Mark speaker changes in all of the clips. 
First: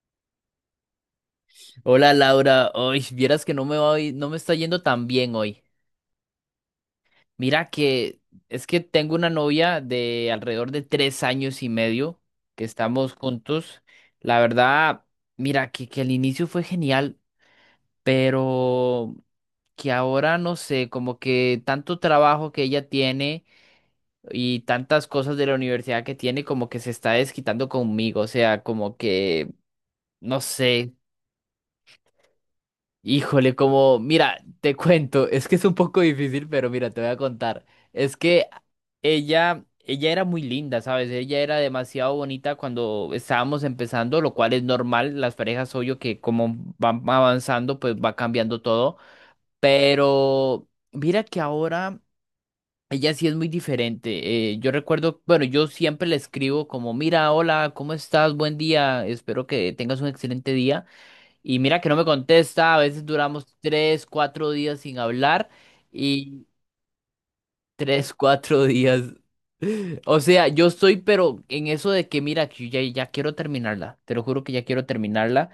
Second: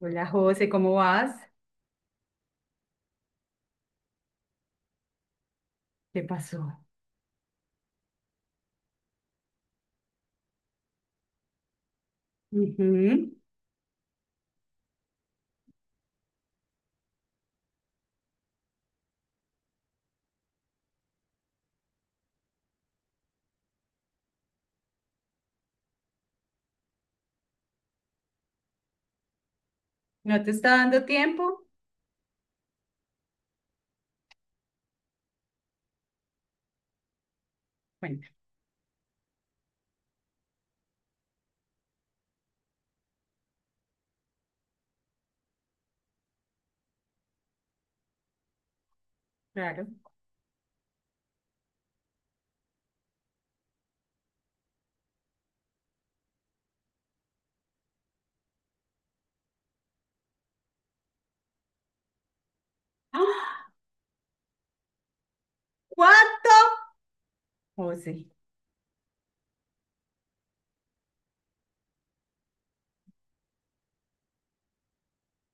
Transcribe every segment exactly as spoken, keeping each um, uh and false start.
Speaker 1: Hola José, ¿cómo vas?
Speaker 2: Hola Laura, hoy vieras que no me voy, no me está yendo tan bien hoy.
Speaker 1: ¿Qué pasó?
Speaker 2: Mira que es que tengo una novia de alrededor de tres años y medio que estamos
Speaker 1: Ujú.
Speaker 2: juntos. La verdad, mira que, que el inicio fue genial, pero que ahora no sé, como que tanto trabajo que ella tiene y tantas cosas de la universidad que tiene, como que se está desquitando conmigo. O sea, como que no
Speaker 1: ¿No te está
Speaker 2: sé.
Speaker 1: dando tiempo?
Speaker 2: Híjole, como, mira, te cuento, es que es un poco difícil, pero mira, te voy a contar. Es
Speaker 1: Bueno,
Speaker 2: que ella, ella era muy linda, ¿sabes? Ella era demasiado bonita cuando estábamos empezando, lo cual es normal, las parejas, obvio que como van avanzando, pues va cambiando todo.
Speaker 1: claro.
Speaker 2: Pero mira que ahora ella sí es muy diferente. Eh, yo recuerdo, bueno, yo siempre le escribo como, mira, hola, ¿cómo estás? Buen día, espero que tengas un excelente día. Y mira que no me contesta, a veces duramos
Speaker 1: ¡Ah!
Speaker 2: tres, cuatro días sin hablar y
Speaker 1: ¿Cuánto?
Speaker 2: tres,
Speaker 1: José.
Speaker 2: cuatro días. O sea, yo estoy, pero en eso de que mira, que yo ya, ya quiero terminarla, te lo juro que ya quiero terminarla,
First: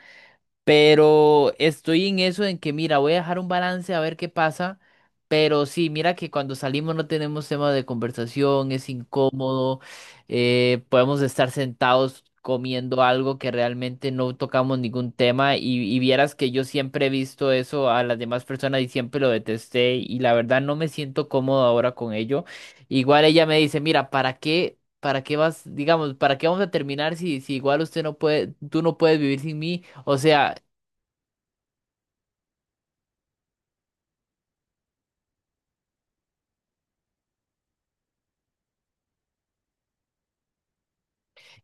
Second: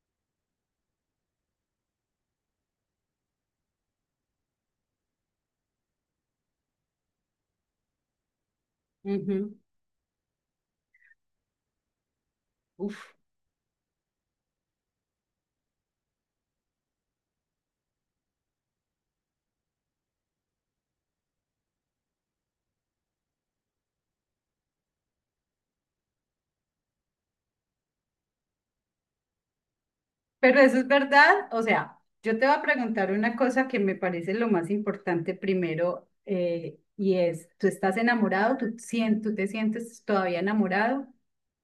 Speaker 2: pero estoy en eso en que, mira, voy a dejar un balance a ver qué pasa. Pero sí, mira que cuando salimos no tenemos tema de conversación, es
Speaker 1: Ujú.
Speaker 2: incómodo. Eh, podemos estar sentados comiendo
Speaker 1: Uf.
Speaker 2: algo que realmente no tocamos ningún tema, y, y vieras que yo siempre he visto eso a las demás personas y siempre lo detesté, y la verdad no me siento cómodo ahora con ello. Igual ella me dice, mira, ¿para qué? ¿Para qué vas, digamos, para qué vamos a terminar si, si igual usted no puede, tú no puedes vivir sin mí? O sea,
Speaker 1: Pero eso es verdad. O sea, yo te voy a preguntar una cosa que me parece lo más importante primero eh, y es, ¿tú estás enamorado? ¿Tú, sien- tú te sientes todavía enamorado?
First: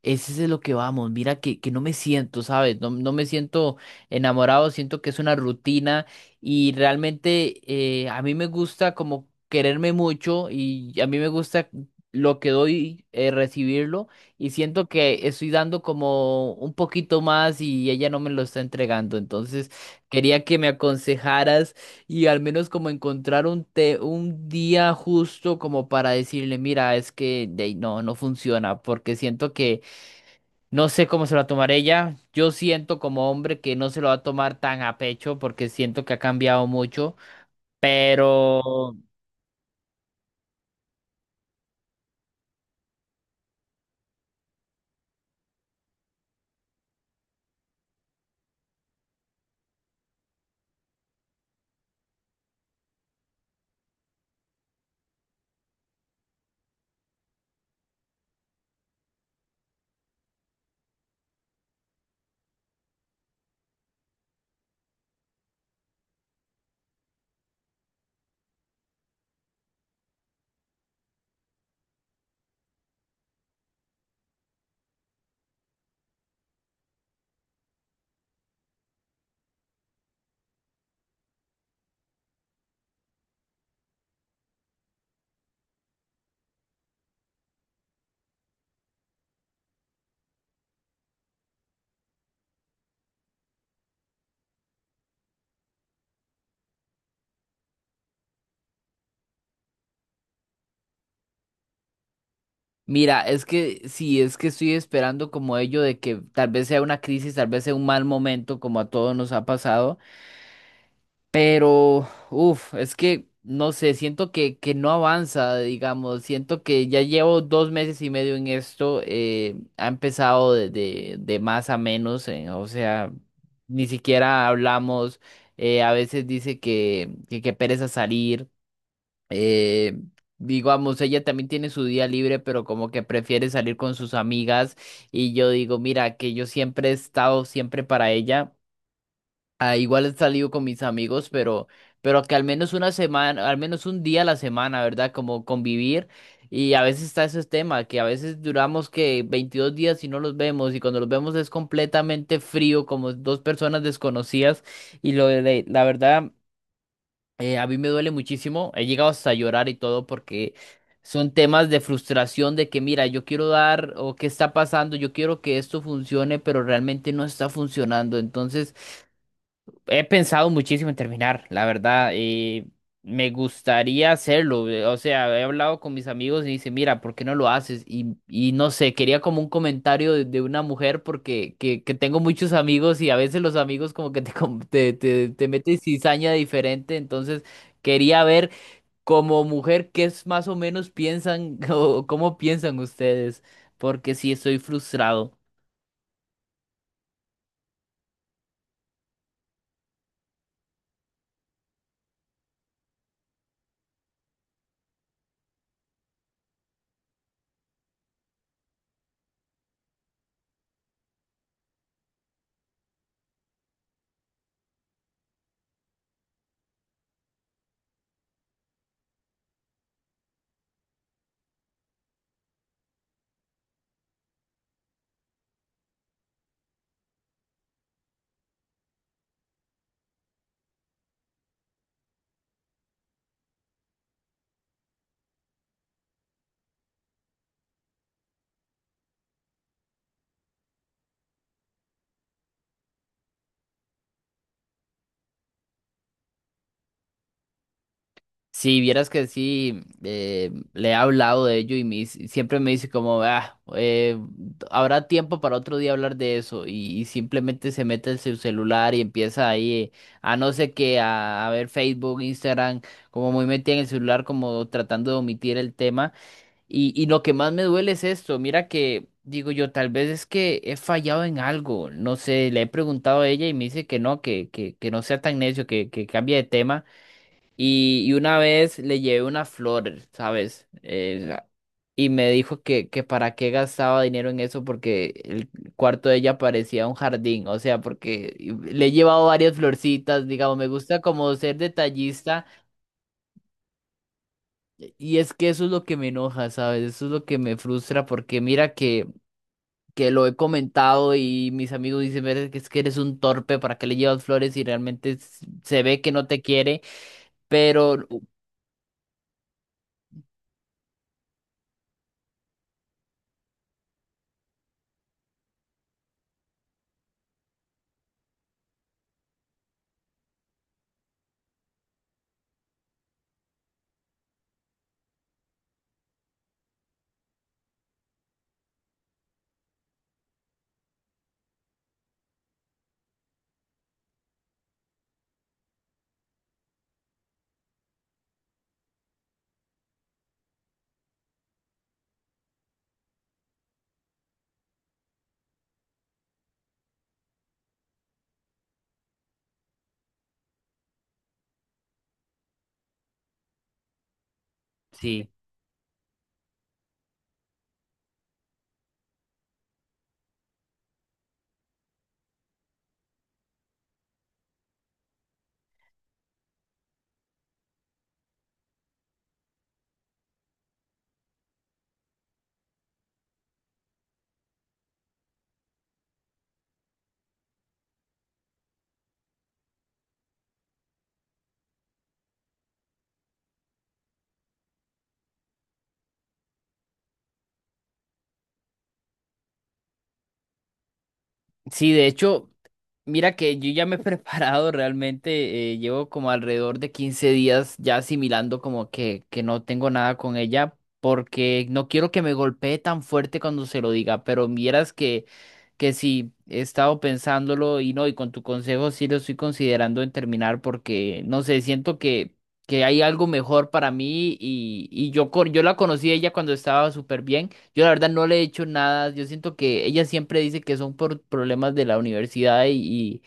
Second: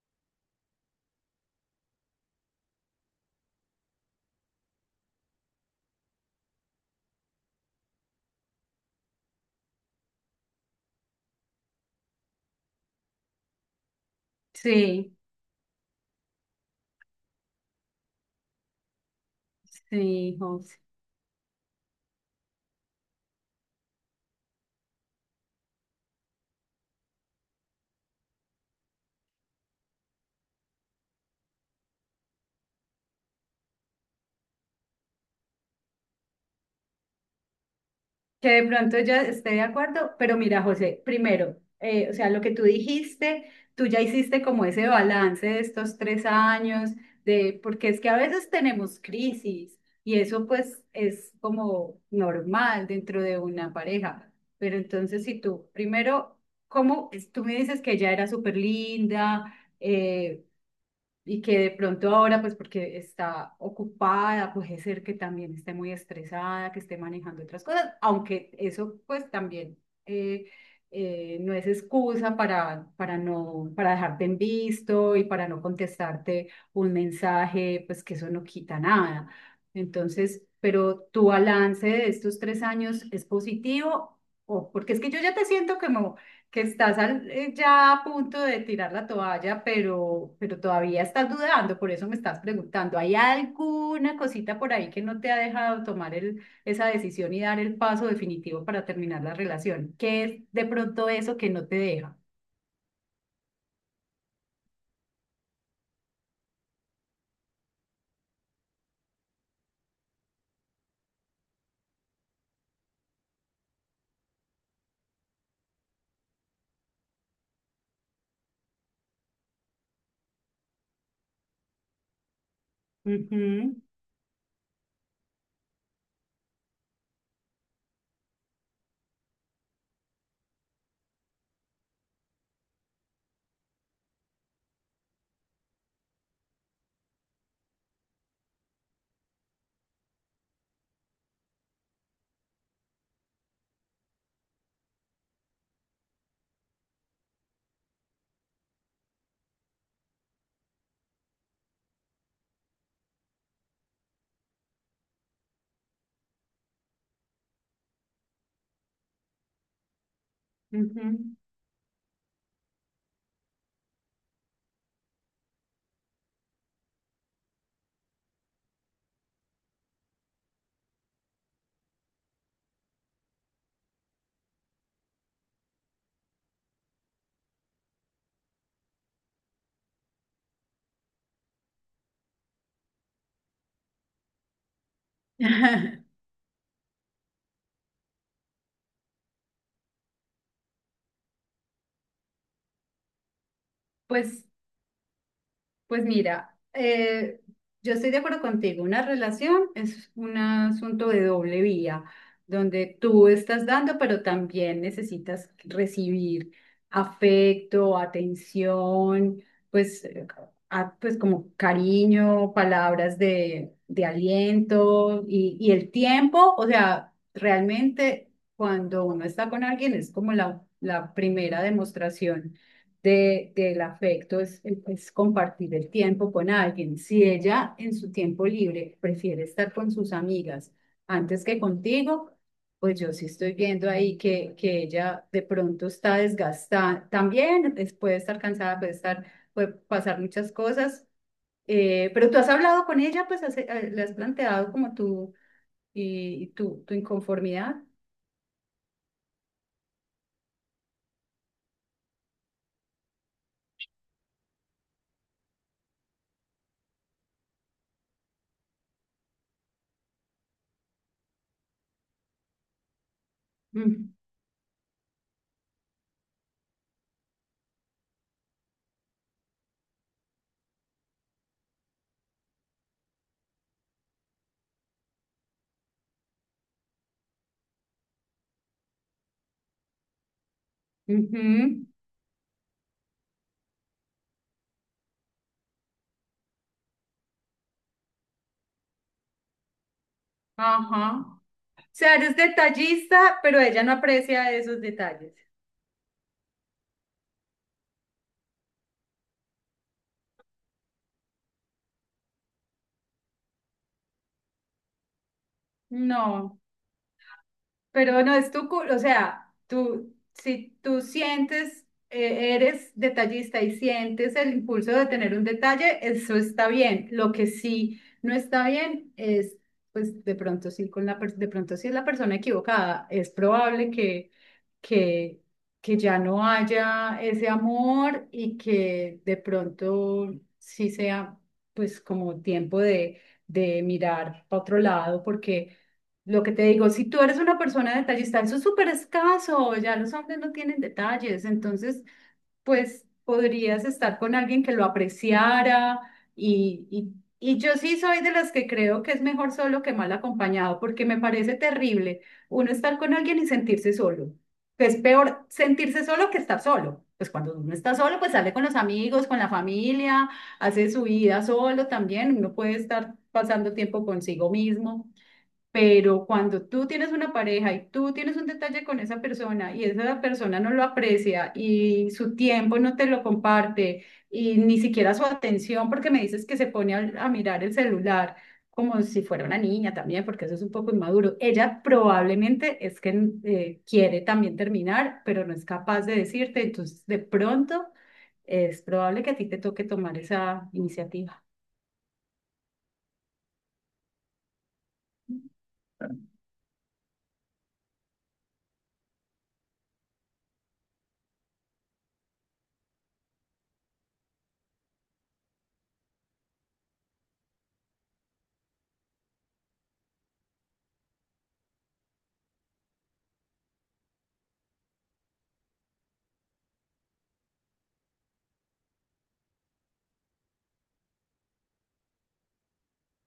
Speaker 2: ese es de lo que vamos. Mira que, que no me siento, ¿sabes? No, no me siento enamorado, siento que es una rutina y realmente, eh, a mí me gusta como quererme mucho, y a mí me gusta lo que doy, eh, recibirlo, y siento
Speaker 1: Sí,
Speaker 2: que estoy dando como un poquito más y ella no me lo está entregando. Entonces
Speaker 1: sí,
Speaker 2: quería que me
Speaker 1: José.
Speaker 2: aconsejaras y al menos como encontrar un, te- un día justo como para decirle, mira, es que de ahí no, no funciona porque siento que... No sé cómo se lo va a tomar ella. Yo siento como hombre que no se lo va a tomar tan a pecho porque siento que ha cambiado mucho.
Speaker 1: Que de
Speaker 2: Pero
Speaker 1: pronto ya esté de acuerdo, pero mira, José, primero, eh, o sea, lo que tú dijiste, tú ya hiciste como ese balance de estos tres años, de, porque es que a veces tenemos crisis y eso pues es como normal dentro de una pareja, pero entonces si tú, primero, ¿cómo? es- Tú me dices que ella era súper linda, y que de pronto ahora, pues porque está ocupada, puede ser que también esté muy estresada, que esté manejando otras cosas, aunque eso pues también, eh, eh, no es excusa para, para no, para dejarte en visto y para no contestarte un mensaje, pues que eso no quita nada. Entonces, pero tu balance de estos tres años es positivo. O, porque es que yo ya te siento como que estás al- eh, ya a punto de tirar la toalla, pero, pero todavía estás dudando, por eso me estás preguntando, ¿hay alguna cosita por ahí que no te ha dejado tomar el, esa decisión y dar el paso definitivo para terminar la relación? ¿Qué es de pronto eso que no te deja?
Speaker 2: mira, es que sí, es que estoy esperando como ello de que tal vez sea una crisis, tal vez sea un mal momento como a todos nos ha pasado. Pero, uff, es que, no sé, siento que, que no avanza, digamos, siento que ya llevo dos meses y medio en esto, eh, ha empezado de, de, de más a menos, eh, o sea,
Speaker 1: Ujú,
Speaker 2: ni siquiera hablamos, eh, a veces dice que, que, que pereza salir, eh, digamos, ella también tiene su día libre, pero como que prefiere salir con sus amigas, y yo digo, mira, que yo siempre he estado siempre para ella. Ah, igual he salido con mis amigos, pero, pero que al menos una semana, al menos un día a la semana, ¿verdad? Como convivir. Y a veces está ese tema, que a veces duramos que veintidós días y no los vemos, y cuando los vemos es completamente frío, como dos personas desconocidas. Y lo de, de- la verdad, eh, a mí me duele muchísimo. He llegado hasta a llorar y todo porque
Speaker 1: ujú.
Speaker 2: son temas de frustración, de que mira, yo quiero dar, o qué está pasando, yo quiero que esto funcione, pero realmente no está funcionando. Entonces, he pensado muchísimo en terminar, la verdad. Eh, me gustaría hacerlo. eh, O sea, he hablado con mis amigos y dice, mira, ¿por qué no lo haces? Y y no sé, quería como un comentario de, de una mujer, porque que, que tengo muchos amigos y a veces los amigos como que te, com- te, te, te meten cizaña diferente. Entonces, quería ver como mujer qué es más o menos piensan o cómo piensan ustedes, porque sí
Speaker 1: Pues
Speaker 2: estoy frustrado.
Speaker 1: Pues mira, eh, yo estoy de acuerdo contigo, una relación es un asunto de doble vía, donde tú estás dando, pero también necesitas recibir afecto, atención, pues, eh, a- pues como cariño, palabras de, de aliento y, y el tiempo, o sea, realmente cuando uno está con alguien es como la, la primera demostración de, del afecto es, es compartir el tiempo con alguien. Si ella en su tiempo libre prefiere estar con sus amigas antes que contigo, pues yo sí estoy viendo ahí que, que ella de pronto está desgastada. También es- puede estar cansada, puede estar, puede pasar muchas cosas. Eh, pero tú has hablado con ella, pues has- eh, le has planteado como tú y, y tu, tu inconformidad.
Speaker 2: Si vieras que sí, eh, le he hablado de ello y me dice, siempre me dice como, ah, eh, habrá tiempo para otro día hablar de eso, y, y simplemente se mete en su celular y empieza ahí, eh, a no sé qué, a, a ver Facebook, Instagram, como muy metida en el
Speaker 1: Mm,
Speaker 2: celular, como tratando de omitir el tema. Y, y lo que más me duele es esto, mira que, digo yo, tal vez es que he fallado en algo, no sé, le he preguntado a ella y me dice que no, que, que, que no sea tan necio, que, que cambie de tema. Y, y una vez le llevé una flor, ¿sabes? Eh,
Speaker 1: ujú.
Speaker 2: y me dijo que, que para qué gastaba dinero en eso porque el cuarto de ella parecía un jardín, o sea, porque le he llevado varias florcitas, digamos, me gusta como
Speaker 1: Ajá.
Speaker 2: ser
Speaker 1: Sea, eres
Speaker 2: detallista.
Speaker 1: detallista, pero ella no aprecia esos
Speaker 2: Y es
Speaker 1: detalles.
Speaker 2: que eso es lo que me enoja, ¿sabes? Eso es lo que me frustra porque mira que, que lo he comentado y mis amigos dicen, "Ver, es que eres un torpe, ¿para qué le llevas flores y realmente s- se ve que no te
Speaker 1: No,
Speaker 2: quiere?" Pero u-
Speaker 1: pero no es tu cul- o sea, tú, si tú sientes, eh, eres detallista y sientes el impulso de tener un detalle, eso está bien. Lo que sí no está bien es, pues de pronto sí, con la, per- de pronto sí es la persona equivocada. Es probable que, que, que ya no haya ese amor y que de pronto sí sea, pues como tiempo de, de mirar para otro lado, porque... Lo que te digo, si tú eres una persona detallista, eso es súper escaso, ya los hombres no tienen detalles, entonces pues podrías estar con alguien que lo apreciara y, y, y yo sí soy de las que creo que es mejor solo que mal acompañado, porque me parece terrible uno estar con alguien y sentirse solo, que es
Speaker 2: sí,
Speaker 1: peor sentirse solo que estar solo. Pues cuando uno está solo, pues sale con los amigos, con la familia, hace su vida solo también, uno puede estar pasando tiempo consigo mismo. Pero cuando tú tienes una pareja y tú tienes un detalle con esa persona y esa persona no lo aprecia y su tiempo no te lo comparte y ni siquiera su atención, porque me dices que se pone a, a mirar el celular como si fuera una niña también, porque eso es un poco inmaduro. Ella probablemente es que eh, quiere también terminar, pero no es capaz de decirte, entonces de pronto es probable que a ti te toque tomar esa iniciativa.
Speaker 2: sí, de hecho... Mira que yo ya me he preparado realmente, eh, llevo como alrededor de quince días ya asimilando como que, que no tengo nada con ella porque no quiero que me golpee tan fuerte cuando se lo diga, pero vieras que, que sí, he estado pensándolo, y no, y con tu consejo sí lo estoy considerando en terminar porque, no sé, siento que, que hay algo mejor para mí, y, y yo, con- yo la conocí a ella cuando estaba súper bien. Yo la verdad no le he hecho nada. Yo siento que ella siempre dice que son por problemas de la universidad y,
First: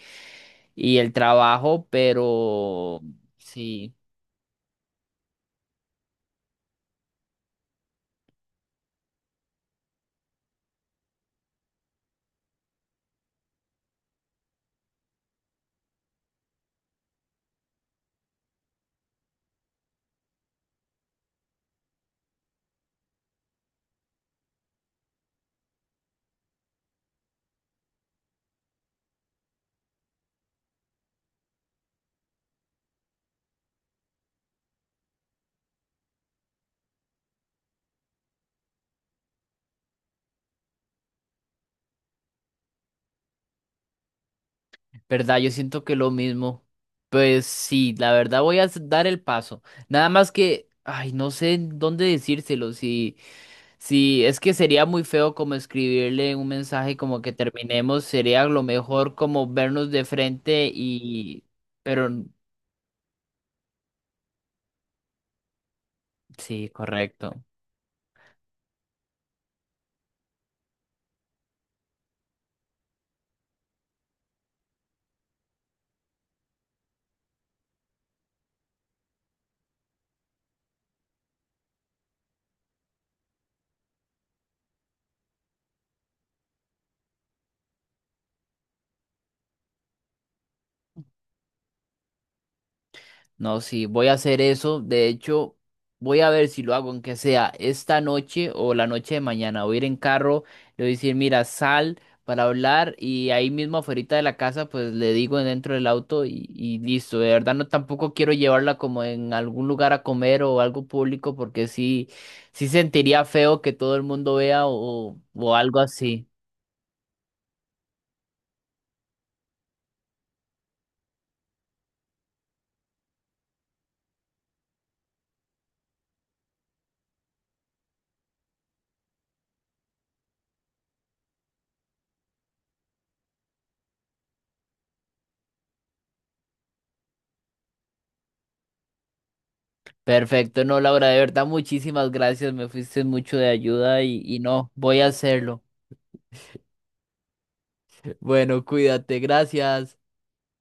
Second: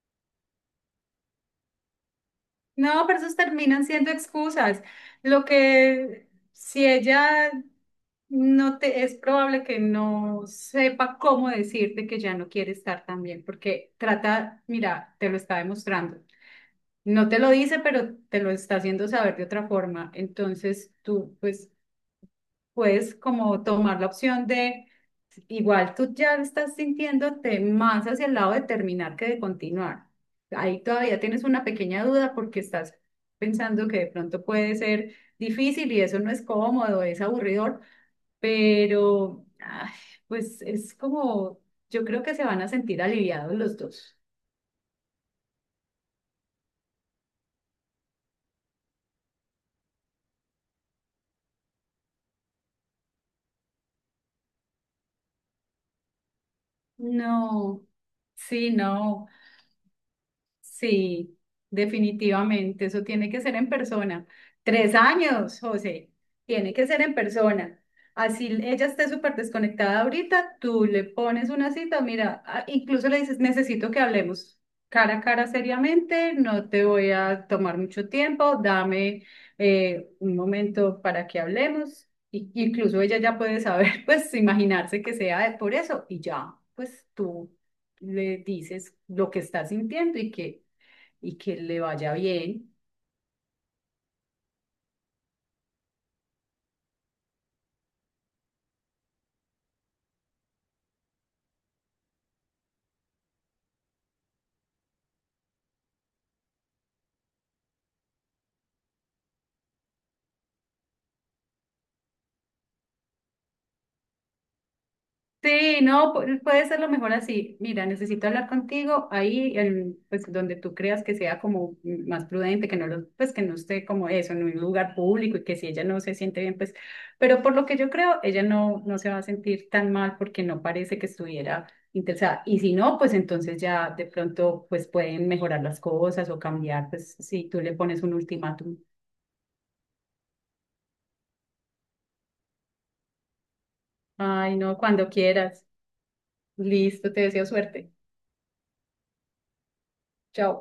Speaker 2: y el trabajo, pero
Speaker 1: No, pero esos terminan
Speaker 2: sí,
Speaker 1: siendo excusas. Lo que si ella no te es probable que no sepa cómo decirte que ya no quiere estar también, porque trata, mira, te lo está demostrando. No te lo dice, pero te lo está haciendo saber de otra forma. Entonces tú, pues, puedes como tomar la opción de, igual tú ya estás sintiéndote más hacia el lado de terminar que de continuar. Ahí todavía tienes una pequeña duda porque estás pensando que de pronto puede ser difícil y eso no es cómodo, es aburridor, pero ay, pues es como, yo creo que se van a sentir aliviados los dos.
Speaker 2: verdad, yo siento que lo mismo. Pues sí, la verdad voy a s- dar el paso. Nada más que, ay, no sé en dónde decírselo, si, si es que sería muy feo como escribirle un mensaje como que
Speaker 1: No,
Speaker 2: terminemos, sería lo
Speaker 1: sí,
Speaker 2: mejor
Speaker 1: no.
Speaker 2: como vernos de frente,
Speaker 1: Sí,
Speaker 2: y, pero
Speaker 1: definitivamente, eso tiene que ser en persona. Tres años, José,
Speaker 2: sí,
Speaker 1: tiene que ser en
Speaker 2: correcto.
Speaker 1: persona. Así ella esté súper desconectada ahorita, tú le pones una cita, mira, a- incluso le dices, necesito que hablemos cara a cara seriamente, no te voy a tomar mucho tiempo, dame eh, un momento para que hablemos. Y, incluso ella ya puede saber, pues imaginarse que sea por eso y ya, pues tú le dices lo que estás sintiendo y que y que le vaya bien.
Speaker 2: No, sí, voy a hacer eso. De hecho, voy a ver si lo hago, aunque sea esta noche o la noche de mañana. Voy a ir en carro, le voy a decir, mira, sal para hablar, y ahí mismo afuera de la casa, pues le digo dentro del auto, y, y listo. De verdad, no tampoco quiero llevarla como en algún lugar a comer o algo público porque sí, sí sentiría feo que todo el mundo vea o, o algo
Speaker 1: Sí, no,
Speaker 2: así.
Speaker 1: pu- puede ser lo mejor así. Mira, necesito hablar contigo ahí, en, pues donde tú creas que sea como más prudente, que no lo, pues que no esté como eso, en un lugar público y que si ella no se siente bien, pues, pero por lo que yo creo, ella no, no se va a sentir tan mal porque no parece que estuviera interesada. Y si no, pues entonces ya de pronto, pues pueden mejorar las cosas o cambiar, pues si tú le pones un ultimátum.
Speaker 2: Perfecto, no, Laura, de verdad, muchísimas gracias. Me fuiste mucho de ayuda, y, y
Speaker 1: Ay,
Speaker 2: no,
Speaker 1: no,
Speaker 2: voy a
Speaker 1: cuando
Speaker 2: hacerlo.
Speaker 1: quieras. Listo, te deseo suerte.
Speaker 2: Bueno, cuídate, gracias.
Speaker 1: Chao.